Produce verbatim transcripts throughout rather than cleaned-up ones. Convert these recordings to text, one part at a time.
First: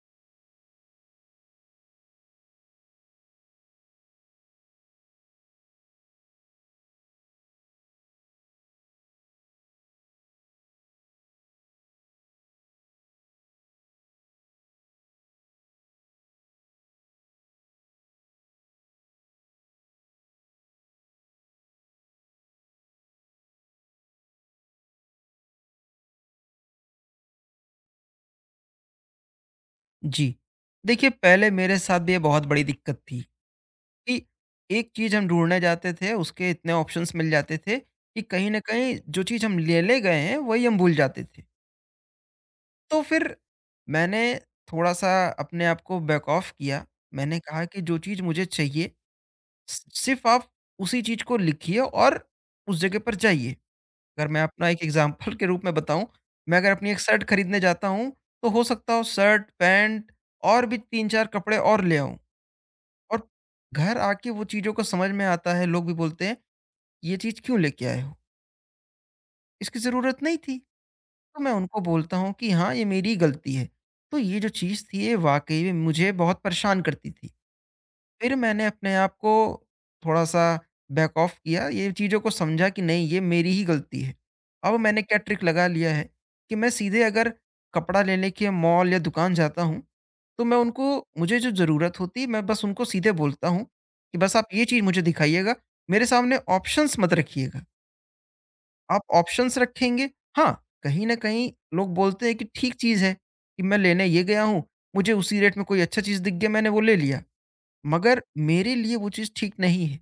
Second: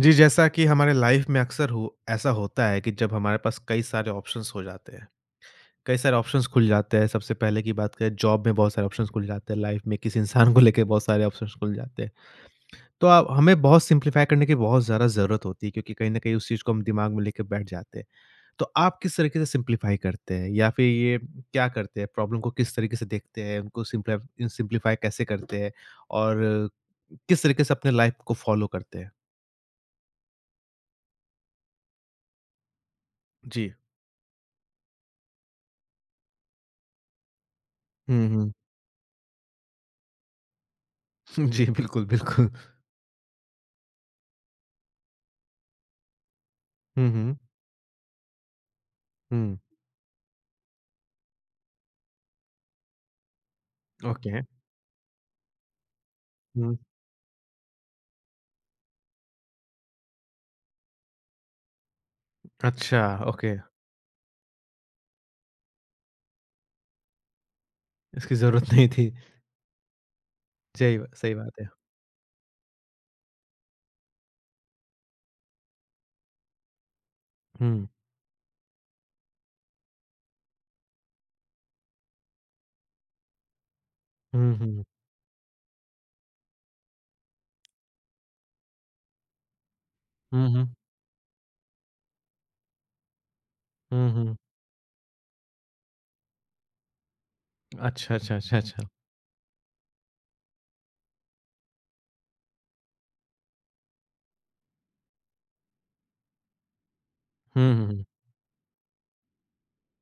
जी, जैसा कि हमारे लाइफ में अक्सर हो ऐसा होता है कि जब हमारे पास कई सारे ऑप्शंस हो जाते हैं, कई सारे ऑप्शंस खुल जाते हैं। सबसे पहले की बात करें जॉब में बहुत सारे ऑप्शंस खुल जाते हैं, लाइफ में किसी इंसान को लेके बहुत सारे ऑप्शंस खुल जाते हैं। तो आप हमें बहुत सिंप्लीफाई करने की बहुत ज़्यादा ज़रूरत होती है क्योंकि कहीं न कहीं उस चीज़ को हम दिमाग में लेके बैठ जाते हैं। तो आप किस तरीके से सिंप्लीफाई करते हैं या फिर ये क्या करते हैं? प्रॉब्लम को किस तरीके से देखते हैं? उनको सिंप्लाइ सिंप्लीफाई कैसे करते हैं और किस तरीके से अपने लाइफ को फ़ॉलो करते हैं? जी। देखिए, पहले मेरे साथ भी ये बहुत बड़ी दिक्कत थी जी। कि एक चीज़ हम ढूँढने जाते थे, उसके इतने ऑप्शंस मिल जाते थे कि कहीं हम्म। न कहीं जो चीज़ हम लेने गए हैं, वही हम भूल जाते थे। जी, बिल्कुल, बिल्कुल। तो फिर मैंने थोड़ा-सा अपने आप को बैक ऑफ किया। हुँ, हुँ। मैंने कहा कि जो चीज़ मुझे चाहिए, हुँ, स सिर्फ़ आप उसी चीज़ को लिखिए और उस जगह पर जाइए। अगर ओके। मैं अपना एक एग्ज़ाम्पल के रूप में बताऊँ, मैं अगर हुँ, अपनी एक शर्ट खरीदने जाता हूँ, तो हो सकता हो शर्ट, पैंट और भी तीन चार कपड़े और ले आऊँ। अच्छा, और ओके। घर आके वो चीज़ों को समझ में आता है, लोग भी बोलते हैं, "ये चीज़ क्यों लेके आए हो? इसकी ज़रूरत नहीं थी। इसकी ज़रूरत नहीं थी।" सही बा सही तो मैं बात है। उनको बोलता हूँ कि हाँ, ये मेरी गलती है। तो ये जो चीज़ थी, ये वाक़ई में मुझे बहुत परेशान करती थी। हुँ, फिर मैंने अपने आप को थोड़ा-सा बैक ऑफ किया, ये चीज़ों को समझा कि नहीं ये मेरी ही गलती है। हुँ, अब हुँ। मैंने क्या ट्रिक लगा लिया है कि मैं सीधे अगर कपड़ा लेने के मॉल या दुकान जाता हूँ, तो हुँ, मैं हुँ। उनको मुझे जो ज़रूरत होती है मैं बस उनको सीधे बोलता हूँ हुँ, कि बस हुँ। आप ये चीज़ मुझे दिखाइएगा, मेरे सामने ऑप्शंस मत रखिएगा। अच्छा, अच्छा, अच्छा, अच्छा। आप ऑप्शंस रखेंगे हाँ, कहीं न कहीं लोग बोलते हैं कि ठीक चीज़ है कि मैं लेने ये गया हूँ, मुझे उसी रेट में कोई अच्छा चीज़ दिख गया मैंने वो ले लिया। हुँ, हुँ, हुँ। मगर मेरे लिए वो चीज़ ठीक नहीं है।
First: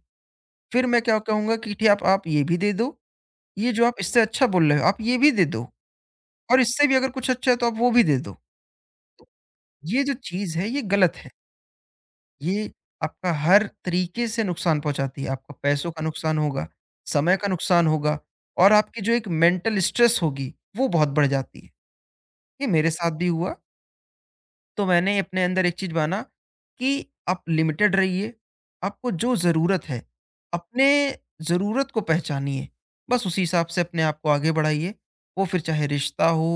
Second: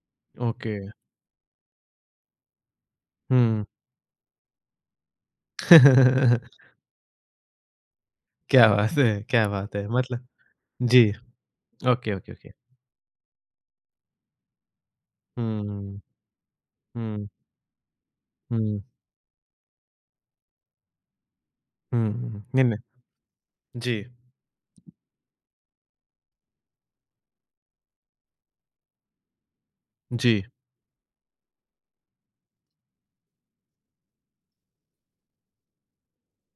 ओके। फिर मैं क्या कहूँगा कि ठीक है आप आप ये भी दे दो, हुँ। ये जो आप इससे अच्छा बोल रहे हो आप ये भी दे दो और इससे भी अगर कुछ अच्छा है तो आप वो भी दे दो। क्या बात है, तो क्या बात है! ये जो मतलब चीज़ है ये जी, गलत है। Okay, okay, okay. ये आपका हर तरीके से नुकसान पहुँचाती है। आपका पैसों हुँ, का नुकसान होगा, हुँ, समय का नुकसान होगा और हुँ, आपकी जो एक मेंटल स्ट्रेस होगी वो बहुत बढ़ जाती है। हुँ। नहीं, ये नहीं। मेरे साथ भी हुआ जी, तो मैंने अपने अंदर एक चीज माना कि आप लिमिटेड रहिए, आपको जो जरूरत है जी। अपने जरूरत को पहचानिए, बस उसी हिसाब से अपने आप को आगे बढ़ाइए। वो फिर चाहे रिश्ता हो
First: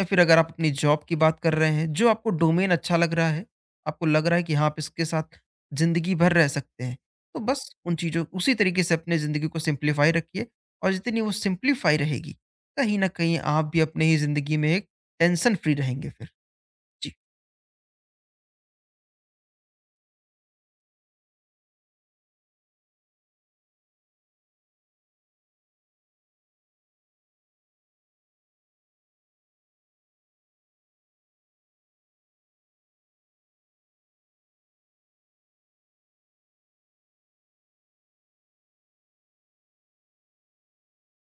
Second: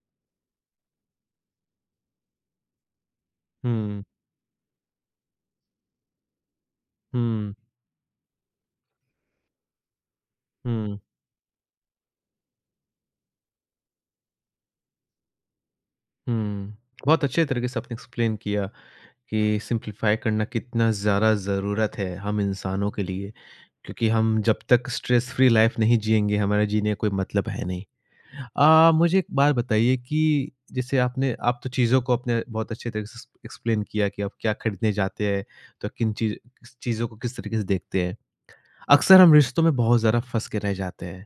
या फिर अगर आप अपनी जॉब की बात कर रहे हैं, जो आपको डोमेन अच्छा लग रहा है, हुँ, आपको लग रहा है कि हाँ आप इसके साथ जिंदगी भर रह सकते हैं, तो हुँ, बस उन चीज़ों उसी तरीके से अपने ज़िंदगी को सिंप्लीफाई रखिए। और हुँ, जितनी वो सिंप्लीफाई रहेगी, कहीं ना कहीं आप भी अपने ही ज़िंदगी में एक टेंशन फ्री रहेंगे फिर। हुँ। जी। बहुत अच्छे तरीके से आपने एक्सप्लेन किया। कि सिंप्लीफाई करना कितना ज़्यादा ज़रूरत है हम इंसानों के लिए क्योंकि हम जब तक स्ट्रेस फ्री लाइफ नहीं जिएँगे, हमारा जीने का कोई मतलब है नहीं। अ, मुझे एक बात बताइए कि जैसे आपने आप तो चीज़ों को अपने बहुत अच्छे तरीके से एक्सप्लेन किया कि आप क्या खरीदने जाते हैं, तो किन चीज़ चीज़ों को किस तरीके से देखते हैं। अक्सर हम रिश्तों में बहुत ज़्यादा फँस के रह जाते हैं।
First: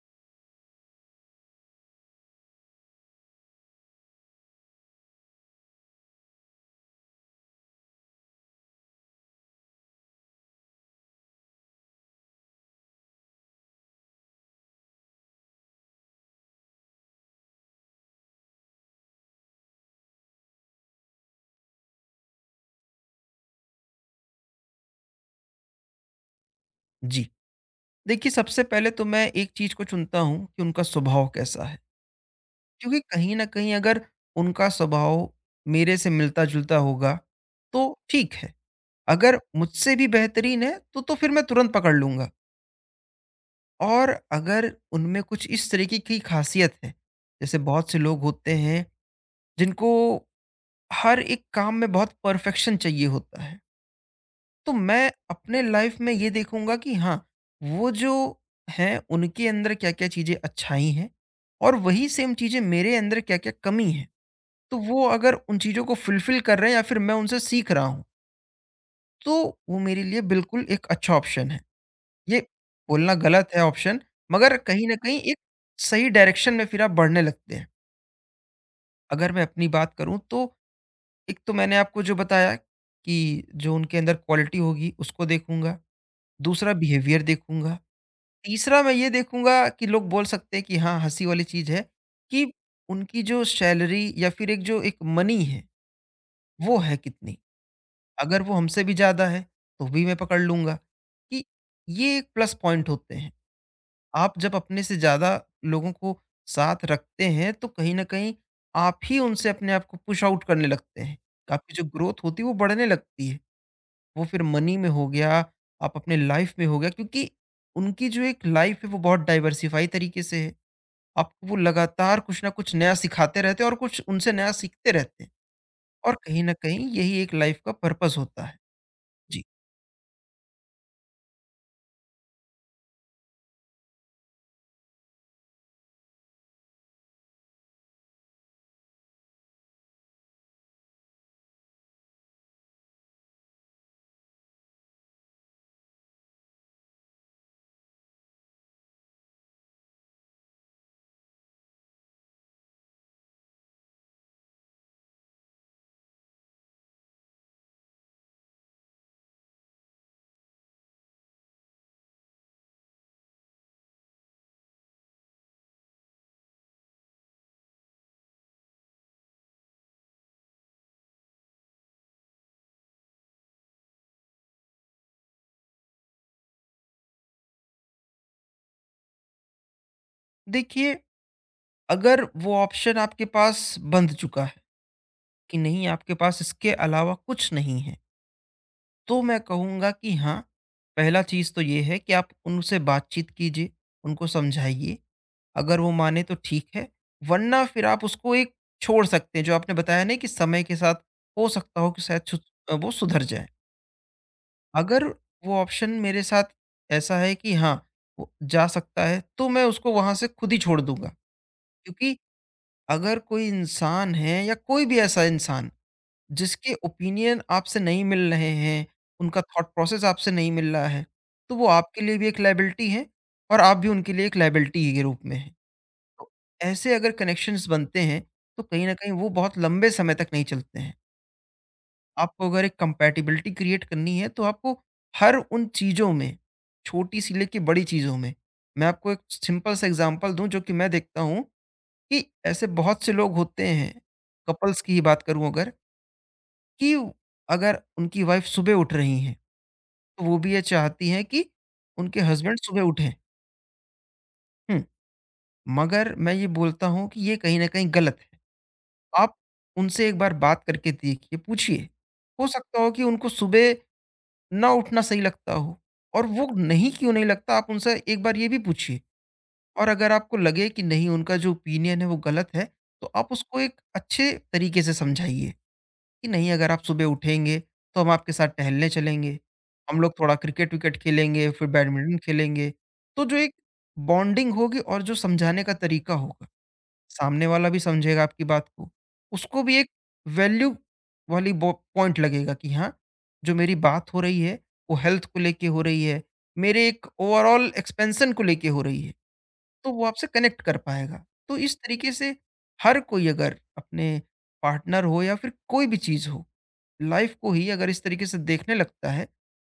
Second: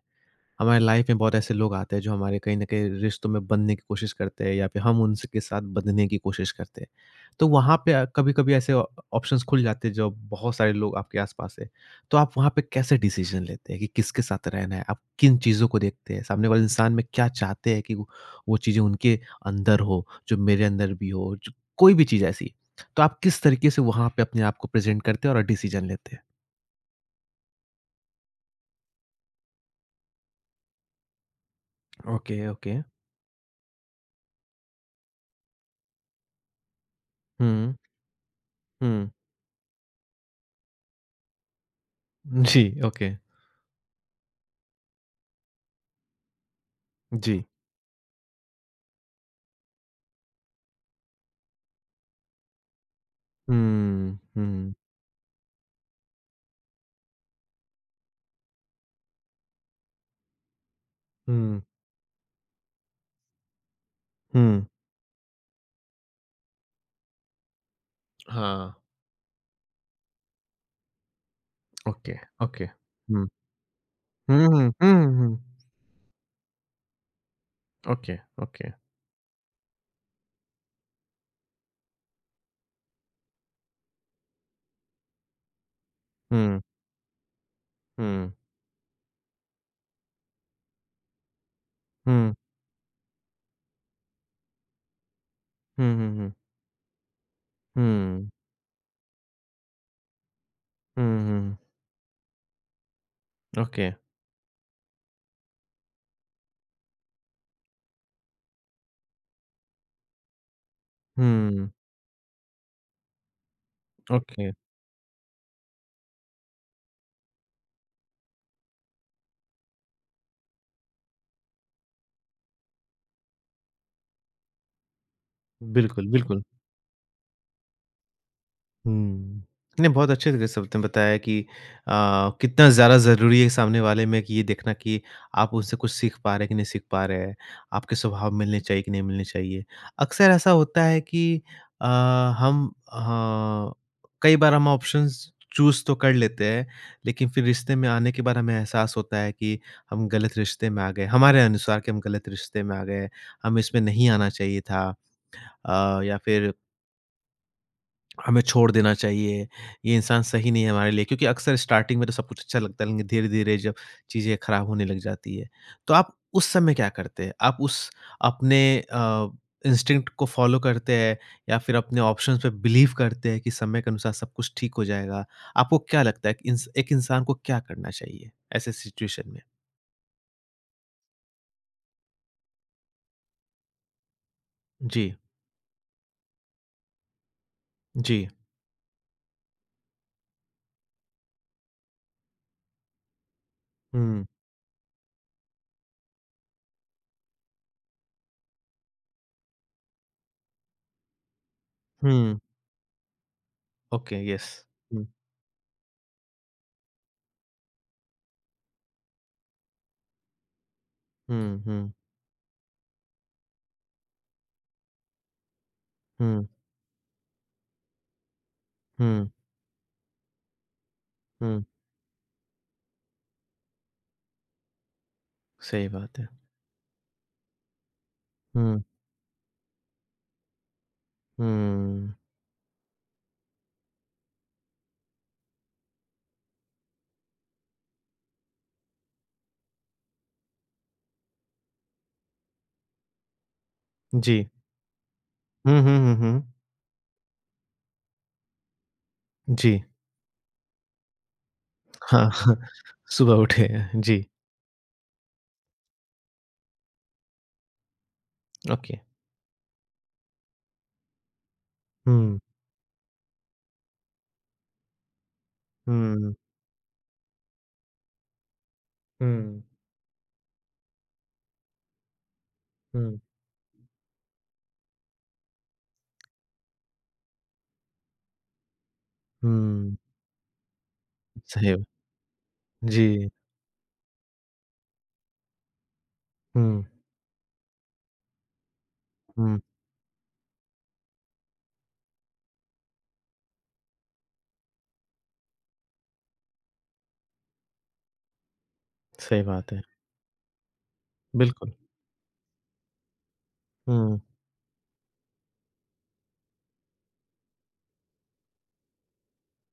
हमारे लाइफ में बहुत ऐसे लोग आते हैं जो हमारे कहीं न कहीं रिश्तों में बँधने की कोशिश करते हैं या फिर हम उनसे के साथ बँधने की कोशिश करते हैं। तो वहाँ पे अ, कभी-कभी ऐसे ऑ ऑप्शंस खुल जाते हैं जो बहुत सारे लोग आपके आस-पास हैं। तो आप वहाँ पे कैसे डिसीज़न लेते हैं कि किसके साथ रहना है? आप किन चीज़ों को देखते हैं? सामने वाले इंसान में क्या चाहते हैं कि वो वो चीज़ें उनके अंदर हो, जो मेरे अंदर भी हो, जो कोई भी चीज़ ऐसी। तो आप किस तरीके से वहाँ पे अपने आप को प्रेज़ेंट करते हैं और डिसीज़न लेते हैं? जी। देखिए, सबसे पहले तो मैं एक चीज़ को चुनता हूँ कि उनका स्वभाव कैसा है। Okay, okay. क्योंकि कहीं न कहीं अगर उनका स्वभाव मेरे से मिलता-जुलता होगा, हुँ, तो ठीक है। हुँ। अगर मुझसे भी बेहतरीन है, तो तो फिर मैं तुरंत पकड़ लूँगा। जी, ओके। और अगर उनमें कुछ इस तरीके की ख़ासियत है, जी। जैसे बहुत से लोग होते हैं, जिनको हर एक काम में बहुत परफ़ेक्शन चाहिए होता है। हुँ, तो हुँ, मैं अपने लाइफ में ये देखूंगा कि हाँ वो जो हैं उनके अंदर क्या क्या चीजें अच्छाई हैं हुँ, और वही सेम चीजें मेरे अंदर क्या क्या कमी है। हुँ। तो वो अगर उन चीजों को फुलफिल कर रहे हैं या फिर मैं उनसे सीख रहा हूँ, हाँ। तो वो मेरे लिए बिल्कुल एक अच्छा ऑप्शन है। ओके, ये ओके। बोलना हुँ, गलत है ऑप्शन, हुँ, मगर हुँ, कहीं ना हुँ, कहीं एक हुँ। सही डायरेक्शन में फिर आप बढ़ने लगते हैं। Okay, okay. अगर मैं अपनी बात करूं तो एक तो मैंने आपको जो बताया कि जो उनके अंदर क्वालिटी होगी उसको देखूंगा, हुँ, दूसरा बिहेवियर देखूंगा, हुँ, तीसरा मैं ये देखूँगा कि लोग बोल सकते हैं कि हाँ, हँसी वाली चीज़ है हुँ, कि उनकी जो सैलरी या फिर एक जो एक मनी है, हुँ, हुँ, हुँ। वो है कितनी? हुँ, अगर वो हमसे भी ज़्यादा है, तो भी मैं पकड़ लूँगा हुँ, कि हुँ। ये एक प्लस पॉइंट होते हैं। ओके। आप जब अपने से ज़्यादा लोगों को साथ रखते हैं, तो कहीं न कहीं आप ही उनसे अपने आप को पुश आउट करने लगते हैं। हुँ, आपकी जो ग्रोथ होती है, वो बढ़ने लगती है। वो फिर ओके। मनी में हो गया, आप अपने लाइफ़ में हो गया, क्योंकि उनकी जो एक लाइफ़ है, वो बहुत डाइवर्सिफ़ाई तरीके से है। आपको वो लगातार कुछ ना कुछ नया सिखाते रहते हैं और कुछ उनसे नया सीखते रहते हैं, बिल्कुल, और कहीं बिल्कुल। ना कहीं यही एक लाइफ का पर्पस होता है। हुँ। जी। नहीं, बहुत अच्छे तरीके से आपने बताया कि अ, कितना ज़्यादा ज़रूरी है सामने वाले में कि ये देखना कि आप उनसे कुछ सीख पा रहे हैं कि नहीं सीख पा रहे हैं, आपके स्वभाव मिलने चाहिए कि नहीं मिलने चाहिए। अक्सर ऐसा होता है कि अ, हम अ, कई बार हम ऑप्शंस चूज़ तो कर लेते हैं, लेकिन फिर रिश्ते में आने के बाद हमें एहसास होता है कि हम गलत रिश्ते में आ गए, हमारे अनुसार कि हम गलत रिश्ते में आ गए, हमें इसमें नहीं आना चाहिए था। अ, या फिर हमें छोड़ देना चाहिए, ये इंसान सही नहीं है हमारे लिए क्योंकि अक्सर स्टार्टिंग में तो सब कुछ अच्छा लगता है लेकिन धीरे-धीरे जब चीज़ें खराब होने लग जाती है, तो आप उस समय क्या करते हैं? आप उस अपने अ, इंस्टिंक्ट को फ़ॉलो करते हैं या फिर अपने ऑप्शंस पे बिलीव करते हैं कि समय के अनुसार सब कुछ ठीक हो जाएगा? आपको क्या लगता है कि इंस एक इंसान को क्या करना चाहिए ऐसे सिचुएशन में? देखिए, अगर वो ऑप्शन आपके पास बंध चुका है जी, कि नहीं आपके पास इसके अलावा कुछ नहीं है, जी। तो मैं कहूँगा कि हाँ, पहला चीज़ तो ये है कि आप उनसे बातचीत कीजिए, हुँ, उनको समझाइए। अगर वो माने तो ठीक है, वरना फिर आप उसको एक छोड़ सकते हैं। जो आपने बताया नहीं कि समय के साथ हो सकता हो कि शायद हुँ, सु- वो सुधर जाए। Okay, yes. अगर हुँ, वो ऑप्शन मेरे साथ ऐसा है कि हाँ वो जा सकता है तो मैं उसको वहां से खुद ही छोड़ दूंगा, हुँ, हुँ, क्योंकि अगर कोई इंसान है या कोई भी ऐसा इंसान हुँ, जिसके ओपिनियन आपसे नहीं मिल रहे हैं, हुँ, उनका थॉट प्रोसेस आपसे नहीं मिल रहा है, तो हुँ, वो आपके लिए भी एक लाइबिलिटी है और आप भी उनके लिए एक लाइबिलिटी के रूप में हैं। सही बात है। तो ऐसे अगर कनेक्शंस बनते हैं तो हुँ, कहीं ना कहीं वो बहुत लंबे समय तक नहीं चलते हैं। हुँ। आपको अगर एक कंपैटिबिलिटी क्रिएट करनी है तो आपको हर उन चीज़ों में, छोटी सी लेके बड़ी चीज़ों में। मैं आपको एक सिंपल सा एग्ज़ाम्पल दूँ, जो कि मैं देखता हूँ कि ऐसे बहुत से लोग होते हैं, जी। कपल्स की ही बात करूँ अगर, हुँ, हुँ, हुँ, हुँ। कि अगर उनकी वाइफ़ सुबह उठ रही हैं, जी। तो वो भी ये चाहती हैं कि उनके हाँ, हाँ। हस्बैंड सुबह उठें। सुबह उठे, जी। हुँ, मगर मैं ये बोलता हूँ कि ये कहीं न कहीं गलत है। ओके। आप उनसे एक बार बात करके देखिए, पूछिए। हुँ, हो सकता हो कि उनको सुबह ना उठना सही लगता हो और हुँ, वो नहीं क्यों नहीं लगता आप उनसे एक बार ये भी पूछिए। हुँ, और अगर आपको लगे कि नहीं, उनका जो ओपिनियन है वो गलत है, तो हुँ, आप उसको एक अच्छे तरीके से समझाइए कि नहीं, अगर आप सुबह उठेंगे तो हम आपके साथ टहलने चलेंगे, हुँ। हम लोग थोड़ा क्रिकेट विकेट खेलेंगे फिर सही बा- बैडमिंटन खेलेंगे। तो जी। जो एक बॉन्डिंग होगी और जो समझाने का तरीका होगा, हुँ, सामने वाला भी समझेगा आपकी बात को। हुँ। उसको भी एक वैल्यू वाली बो पॉइंट लगेगा कि हाँ, जो मेरी बात हो रही है, वो हेल्थ को लेके हो रही है, मेरे एक ओवरॉल एक्सपेंशन को लेके हो रही है। सही बात है। तो वो आपसे कनेक्ट कर पाएगा। तो बिल्कुल। इस तरीके से हर कोई अगर अपने हुँ, पार्टनर हो या फिर कोई भी चीज़ हो, लाइफ़ को ही अगर इस तरीके से देखने लगता है,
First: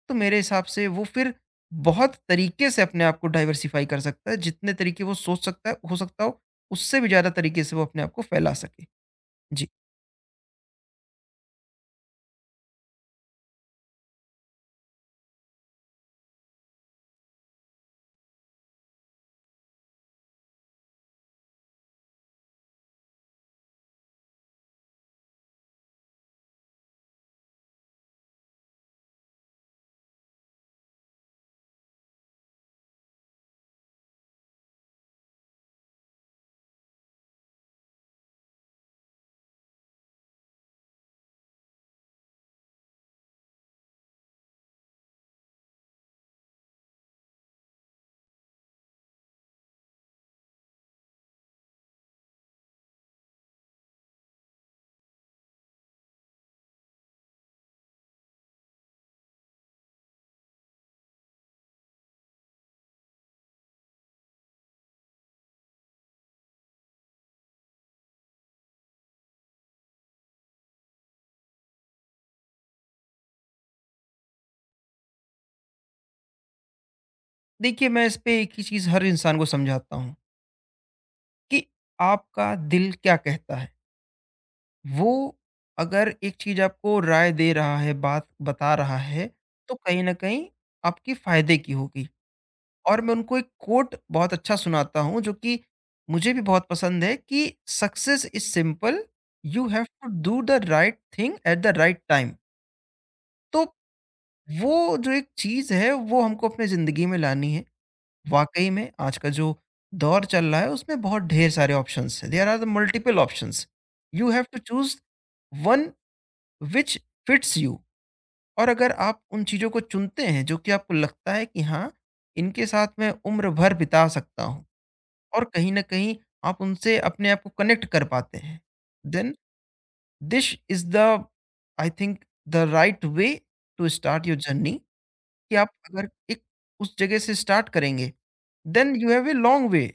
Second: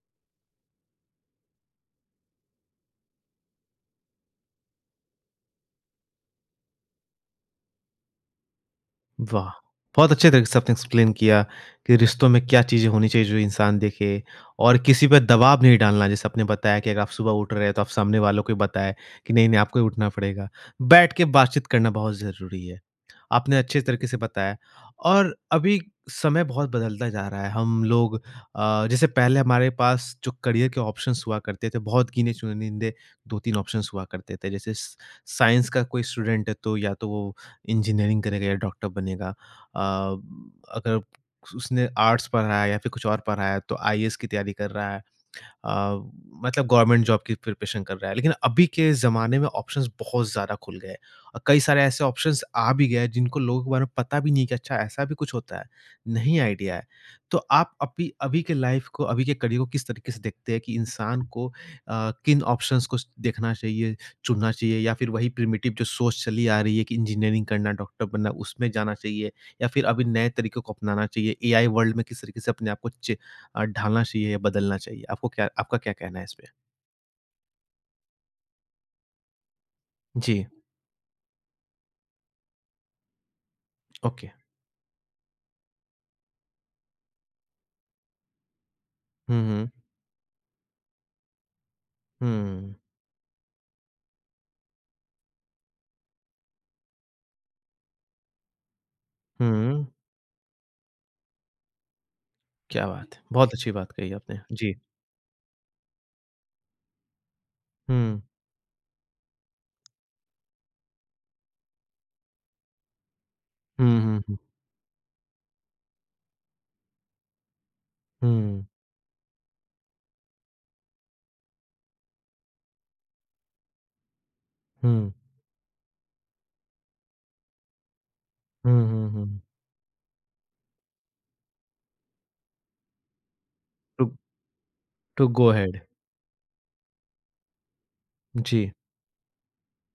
तो मेरे हिसाब से वो फिर बहुत तरीके से अपने आप को डाइवर्सिफ़ाई कर सकता है, जितने तरीके वो सोच सकता है हो सकता हो उससे भी ज़्यादा तरीके से वो अपने आप को फैला सके। वाह! जी। बहुत अच्छे तरीके से आपने एक्सप्लेन किया कि रिश्तों में क्या चीज़ें होनी चाहिए जो इंसान देखे और किसी पे दबाव नहीं डालना। जैसे आपने बताया कि अगर आप सुबह उठ रहे हैं तो आप सामने वालों को बताएँ कि नहीं-नहीं आपको ही उठना पड़ेगा। बैठ के बातचीत करना बहुत ज़रूरी है। आपने अच्छे तरीके से बताया। और अभी समय बहुत बदलता जा रहा है, हम लोग अ, जैसे पहले हमारे पास जो करियर के ऑप्शंस हुआ करते थे, बहुत गिने-चुनिंदे दो-तीन ऑप्शंस हुआ करते थे। जैसे स साइंस का कोई स्टूडेंट है, तो या तो वो इंजीनियरिंग करेगा या डॉक्टर बनेगा। अ, अगर उसने आर्ट्स पढ़ा है या फिर कुछ और पढ़ा है, तो आईएएस की तैयारी कर रहा है। अ, मतलब गवर्नमेंट जॉब की प्रिपरेशन कर रहा है। लेकिन अभी के ज़माने में ऑप्शंस बहुत ज़्यादा खुल गए हैं और कई सारे ऐसे ऑप्शंस आ भी गए हैं जिनको लोगों के बारे में पता भी नहीं कि अच्छा ऐसा भी कुछ होता है, नहीं आइडिया है। तो आप अभी अभी के लाइफ़ को, अभी के करियर को किस तरीके से देखते हैं कि इंसान को अ, किन ऑप्शंस को देखना चाहिए, चुनना चाहिए या फिर वही प्रिमिटिव जो सोच चली आ रही है कि इंजीनियरिंग करना, डॉक्टर बनना उसमें जाना चाहिए या फिर अभी नए तरीकों को अपनाना चाहिए? एआई वर्ल्ड में किस तरीके से अपने आप को चे अ, ढालना चाहिए या बदलना चाहिए? आपको क्या आपका क्या कहना है इसपे? देखिए, मैं इस पे एक ही चीज़ हर इंसान को समझाता हूँ जी, कि आपका दिल क्या कहता है? ओके। वो अगर एक चीज़ आपको राय दे रहा है, बात बता रहा है, हुँ, हुँ। तो कहीं न कहीं आपके फ़ायदे की होगी। हुँ, और मैं उनको एक कोट बहुत अच्छा सुनाता हूँ, जो कि मुझे भी बहुत पसंद है कि success is simple, you have hmm. To do the right thing at the right time. क्या बात है! बहुत तो अच्छी बात कही आपने। जी। वो जो एक चीज़ है, वो हमको अपनी ज़िंदगी में लानी है। हुँ। वाक़ई में आज का जो दौर चल रहा है, उसमें बहुत ढेर सारे ऑप्शंस हैं। There are the multiple options. Hmm, hmm, you hmm. Have to choose one which fits you, hmm, और अगर आप उन चीज़ों को चुनते हैं जो कि आपको लगता है कि हाँ, इनके साथ मैं उम्र भर बिता सकता हूँ हुँ। और कहीं न कहीं आप उनसे अपने आप को कनेक्ट कर पाते हैं, hmm, hmm, then hmm. This is the, I think, the right way to to start your journey. To go कि आप अहेड। अगर एक उस जगह से स्टार्ट करेंगे, जी। Then you have a long way.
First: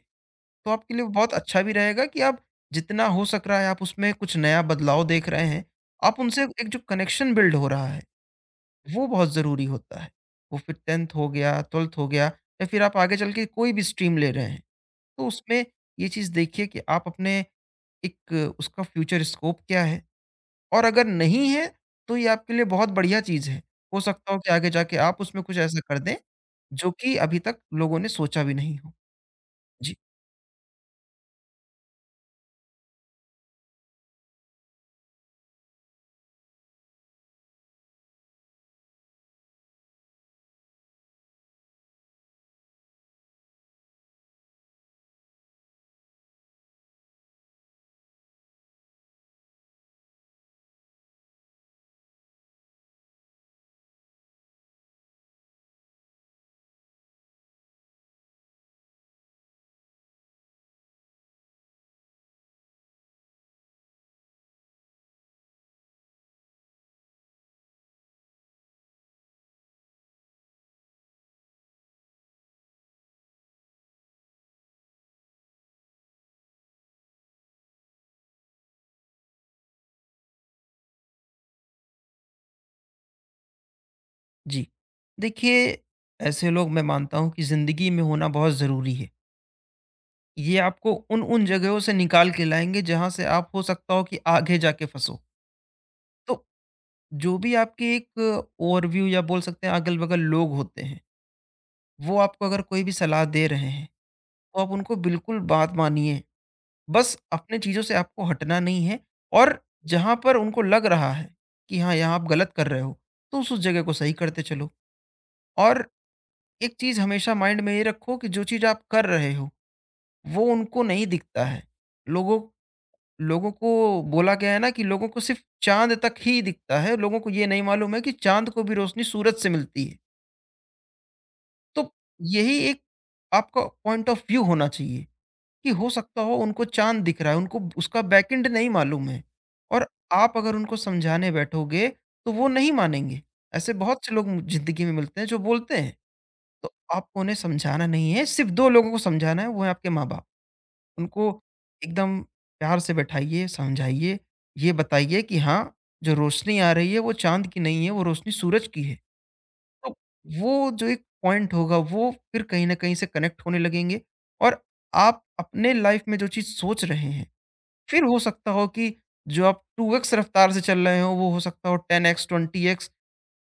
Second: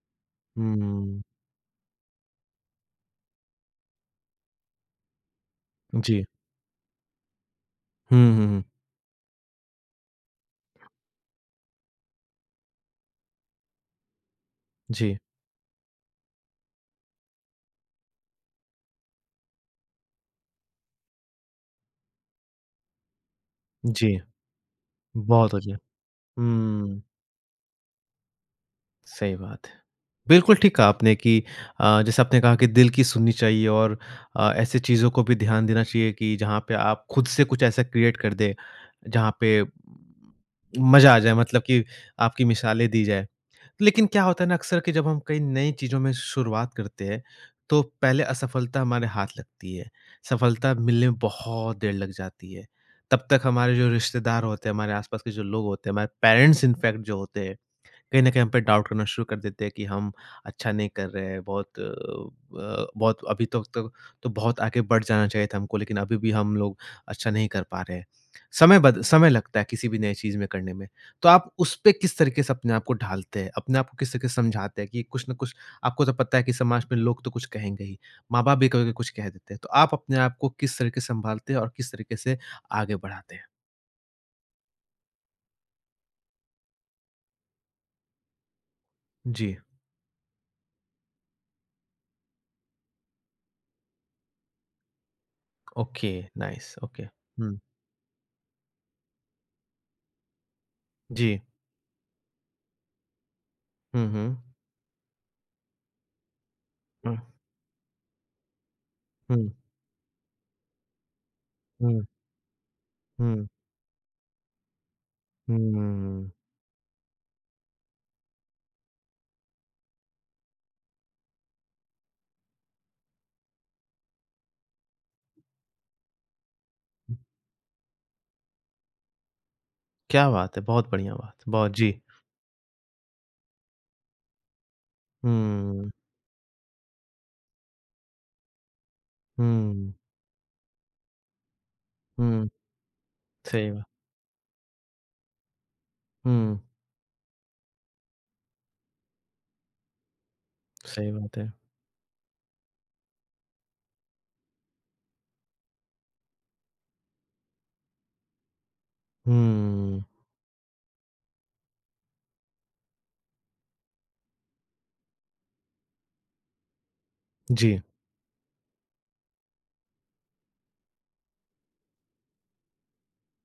तो आपके लिए हुँ, बहुत अच्छा भी रहेगा कि आप जितना हो सक रहा है आप उसमें कुछ नया बदलाव देख रहे हैं। आप जी। उनसे एक जो कनेक्शन बिल्ड हो रहा है हुँ, हुँ, हुँ। वो बहुत ज़रूरी होता है। वो फिर टेंथ हो गया, ट्वेल्फ़्थ हो गया या फिर आप आगे चल के कोई भी स्ट्रीम ले रहे हैं। जी, तो उसमें ये चीज़ देखिए कि आप अपने एक उसका फ्यूचर स्कोप क्या है? और अगर नहीं है तो ये आपके लिए बहुत बढ़िया चीज़ है। हो जी। सकता हो कि आगे जाके आप उसमें बहुत कुछ अच्छा। ऐसा कर दें जो हुँ। कि अभी तक लोगों ने सोचा भी नहीं हो। सही बात है। जी। बिल्कुल ठीक कहा आपने कि अ, जैसे आपने कहा कि दिल की सुननी चाहिए और अ, ऐसी चीज़ों को भी ध्यान देना चाहिए कि जहाँ पे आप खुद से कुछ ऐसा क्रिएट कर दें, जहाँ पे मज़ा आ जाए मतलब कि आपकी मिसालें दी जाएँ। लेकिन क्या होता है ना अक्सर कि जब हम कई नई चीज़ों में शुरुआत करते हैं, तो पहले असफलता हमारे हाथ लगती है। सफलता मिलने में बहुत देर लग जाती है। तब तक हमारे जो रिश्तेदार होते हैं, हमारे आस-पास के जो लोग होते हैं, हमारे पेरेंट्स इनफैक्ट जो होते हैं कहीं न कहीं हम पे डाउट करना शुरू कर देते हैं कि हम अच्छा नहीं कर रहे हैं, बहुत अ, अ, बहुत अभी तक तो तो तो बहुत आगे बढ़ जाना चाहिए था हमको, लेकिन अभी भी हम लोग अच्छा नहीं कर पा रहे हैं। समय बद समय लगता है किसी भी नई चीज़ में करने में। तो आप उस पे किस तरीके से अपने आप को ढालते हैं? अपने आप को किस तरीके से समझाते हैं कि कुछ न कुछ आपको तो पता है कि समाज में लोग तो कुछ कहेंगे ही, माँ-बाप भी कभी-कभी कुछ कह देते हैं। तो आप अपने आप को किस तरीके से सँभालते हैं और किस तरीके से आगे बढ़ाते हैं? जी। देखिए, ऐसे लोग मैं मानता हूँ कि ज़िंदगी में होना बहुत ज़रूरी है। जी, ये आपको उन-उन जगहों से निकाल के लाएँगे जहाँ से आप हो सकता हो कि आगे जाके फँसो। ओके, तो नाइस, ओके। जो भी हुँ, आपके एक ओवरव्यू या बोल सकते हैं अगल-बगल लोग होते हैं, जी। वो आपको अगर कोई भी सलाह दे रहे हैं, हुँ, हुँ। तो आप उनको बिल्कुल बात मानिए। बस हुँ। अपने चीज़ों से आपको हटना नहीं है, हुँ, और जहाँ पर उनको लग रहा है कि हाँ, हुँ, यहाँ आप गलत कर रहे हो, तो हुँ, उस उस जगह को सही करते चलो। और हुँ। एक चीज़ हमेशा माइंड में ये रखो कि जो चीज़ आप कर रहे हो, वो उनको नहीं दिखता है। लोगों लोगों को बोला गया है ना कि लोगों को सिर्फ़ चाँद तक ही दिखता है, लोगों को ये नहीं मालूम है कि चाँद को भी रोशनी सूरज से मिलती है। क्या बात है! बहुत बढ़िया बात, बहुत तो जी। यही एक आपका पॉइंट ऑफ व्यू होना चाहिए कि हो हुँ, सकता हो उनको चाँद दिख रहा है, उनको उसका बैकएंड नहीं मालूम है, और हुँ, आप अगर उनको समझाने बैठोगे तो वो हुँ, नहीं मानेंगे। सही ऐसे बात बहुत से लोग ज़िंदगी में मिलते हैं जो बोलते हैं, हुँ, तो आपको उन्हें समझाना नहीं है, सिर्फ़ दो लोगों को समझाना है, वो है आपके माँ-बाप। सही बात उनको है। एकदम प्यार से बैठाइए, समझाइए, ये बताइए कि हाँ, जो रोशनी आ रही है वो चाँद की नहीं है, वो रोशनी सूरज की है। तो हुँ, वो जो एक पॉइंट होगा वो फिर कहीं न कहीं से कनेक्ट होने लगेंगे और आप अपने लाइफ़ में जो चीज़ सोच रहे हैं, जी, फिर हो सकता हो कि जो आप टू एक्स रफ़्तार से चल रहे हो वो हो सकता हो टेन एक्स, ट्वेंटी एक्स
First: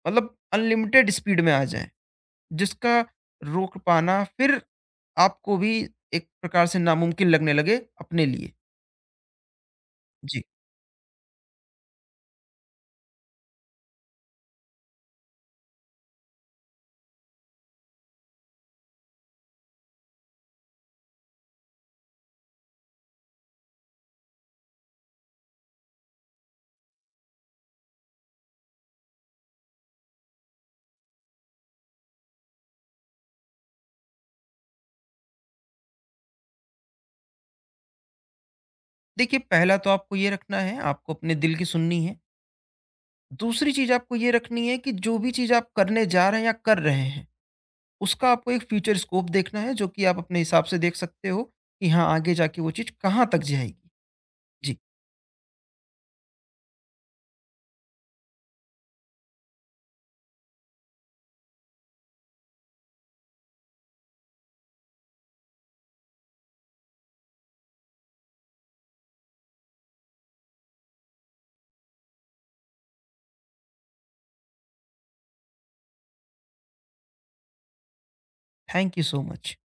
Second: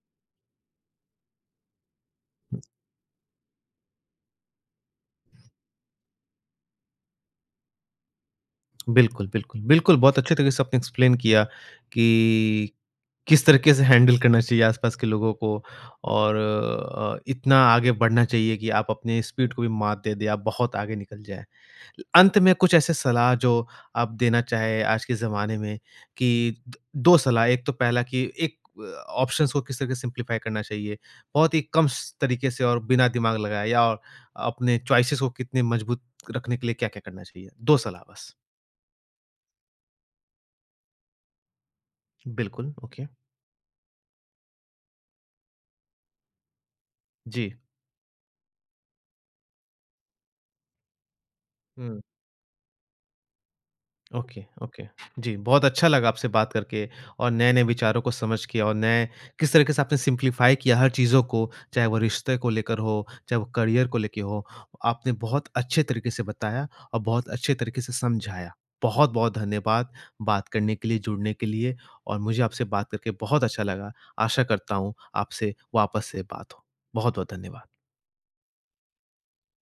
मतलब अनलिमिटेड स्पीड में आ जाएँ, जिसका रोक पाना फिर आपको भी एक प्रकार से नामुमकिन लगने लगे अपने लिए। बिल्कुल, बिल्कुल, बिल्कुल, बहुत अच्छे जी। तरीके से आपने एक्सप्लेन किया कि किस तरीके से हैंडल करना चाहिए आस-पास के लोगों को और अ, इतना आगे बढ़ना चाहिए कि आप अपने स्पीड को भी मात दे दें, आप बहुत आगे निकल जाएँ। अंत में कुछ ऐसे सलाह जो आप देना चाहें आज के ज़माने में कि द दो सलाह, एक तो पहला कि एक अ, ऑप्शंस को किस तरह से सिम्प्लीफाई करना चाहिए। बहुत ही कम स तरीके से और बिना दिमाग लगाए या और अपने चॉइसेस को कितने मजबूत रखने के लिए क्या-क्या करना चाहिए? दो सलाह बस। देखिए, पहला तो आपको ये रखना है, आपको अपने दिल की सुननी है। बिल्कुल, ओके। दूसरी चीज़ आपको ये रखनी है कि जो भी चीज़ आप करने जा रहे हैं या कर रहे हैं जी। उसका आपको एक फ्यूचर स्कोप देखना है जो कि आप अपने हिसाब से देख सकते हो कि हुँ। हाँ आगे जाके वो चीज़ कहाँ तक जाएगी। ओके, जी। ओके। जी, बहुत अच्छा लगा आपसे बात करके और नए-नए विचारों को समझ के और नए किस तरीके से आपने सिम्प्लीफ़ाई किया हर चीज़ों को, चाहे वो रिश्ते को लेकर हो, चाहे वो करियर को लेके हो। आपने बहुत अच्छे तरीके से बताया और बहुत अच्छे तरीके से समझाया। बहुत-बहुत धन्यवाद बात करने के लिए, जुड़ने के लिए और मुझे आपसे बात करके बहुत अच्छा लगा। आशा करता हूँ आपसे वापस से बात हो। बहुत-बहुत धन्यवाद। Thank you so much.